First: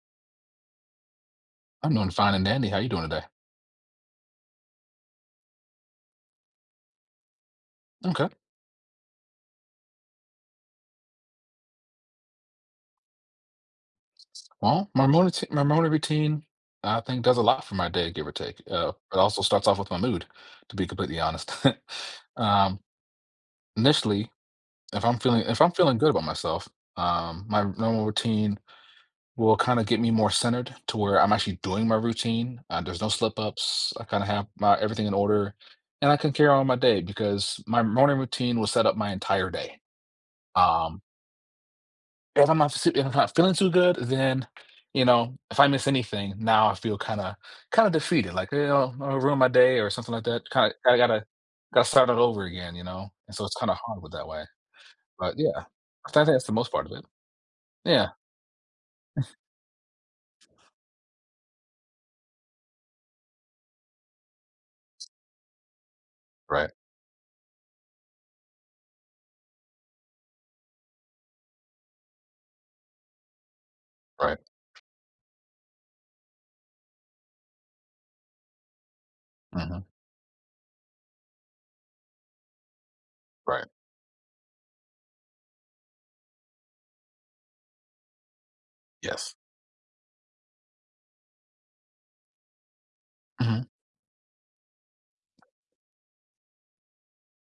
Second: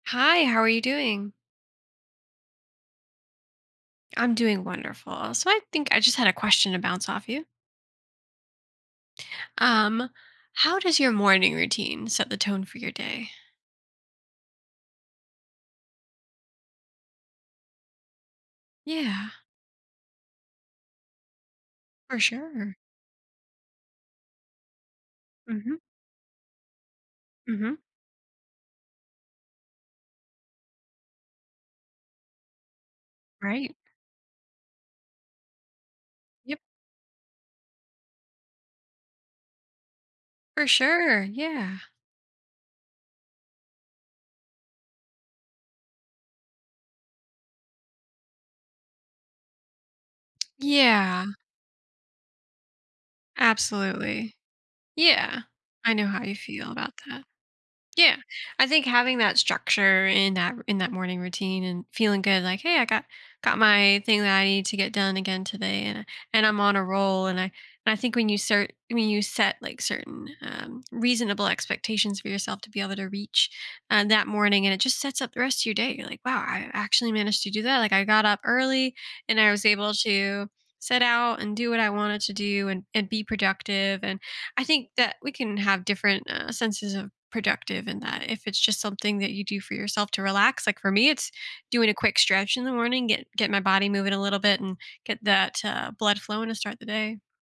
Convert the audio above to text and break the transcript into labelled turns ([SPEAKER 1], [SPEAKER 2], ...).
[SPEAKER 1] Hi, how are you doing?
[SPEAKER 2] I'm doing fine and dandy. How you doing today?
[SPEAKER 1] I'm doing wonderful so, I think I, just, had a question to bounce off you.
[SPEAKER 2] Okay.
[SPEAKER 1] Um, how does your morning routine set the tone for your day?
[SPEAKER 2] Well, my motor t my morning routine, I think, does a lot for my day, give or take. Uh, it
[SPEAKER 1] Yeah.
[SPEAKER 2] also starts off with my mood, to be completely honest.
[SPEAKER 1] For sure.
[SPEAKER 2] Um, initially, if I'm feeling if I'm
[SPEAKER 1] Mhm.
[SPEAKER 2] feeling good about myself, um, r my
[SPEAKER 1] Mhm.
[SPEAKER 2] normal routine will, kinda, get me more centered to where I'm actually doing my routine. Uh, there's no slip
[SPEAKER 1] Right.
[SPEAKER 2] ups. I, kinda, have my everything in order, and I can carry
[SPEAKER 1] Yep.
[SPEAKER 2] on my day because my morning routine will set up my entire day.
[SPEAKER 1] For
[SPEAKER 2] Um
[SPEAKER 1] sure, yeah.
[SPEAKER 2] if I'm not s if I'm not feeling too good, then, you know, if I miss anything, now I feel, kinda kinda, defeated, like, you know, I'll ruin my day or something like that k kinda, gotta,
[SPEAKER 1] Yeah.
[SPEAKER 2] gotta start all over again, you know, and so, it's, kinda, hard with that
[SPEAKER 1] Absolutely.
[SPEAKER 2] way, but
[SPEAKER 1] Yeah.
[SPEAKER 2] yeah,
[SPEAKER 1] I know
[SPEAKER 2] I
[SPEAKER 1] how
[SPEAKER 2] think
[SPEAKER 1] you
[SPEAKER 2] that's the most
[SPEAKER 1] feel
[SPEAKER 2] part of
[SPEAKER 1] about
[SPEAKER 2] it.
[SPEAKER 1] that.
[SPEAKER 2] Yeah.
[SPEAKER 1] Yeah. I think having that structure in that in that morning routine and feeling good like, "Hey, I got got my thing that I need to get done again today, and and I'm
[SPEAKER 2] Right.
[SPEAKER 1] on a roll." and I and I think when you start when you set, like, certain, um, reasonable expectations for yourself to be able to reach, uh, that
[SPEAKER 2] Right.
[SPEAKER 1] morning and it, just, sets up the rest of your day, you're like, "Wow, I actually managed to do that." like, I got up early and I was
[SPEAKER 2] Uh-huh.
[SPEAKER 1] able to sit out and do what I wanted to do and, and be
[SPEAKER 2] Right.
[SPEAKER 1] productive and I think that we can have different, uh, senses of productive in that if it's, just, something that
[SPEAKER 2] Yes.
[SPEAKER 1] you do for yourself to relax, like, for me, it's doing a quick stretch in the morning, get get my
[SPEAKER 2] Mhm.
[SPEAKER 1] body moving a little bit and get that, uh, blood flowing to start the day.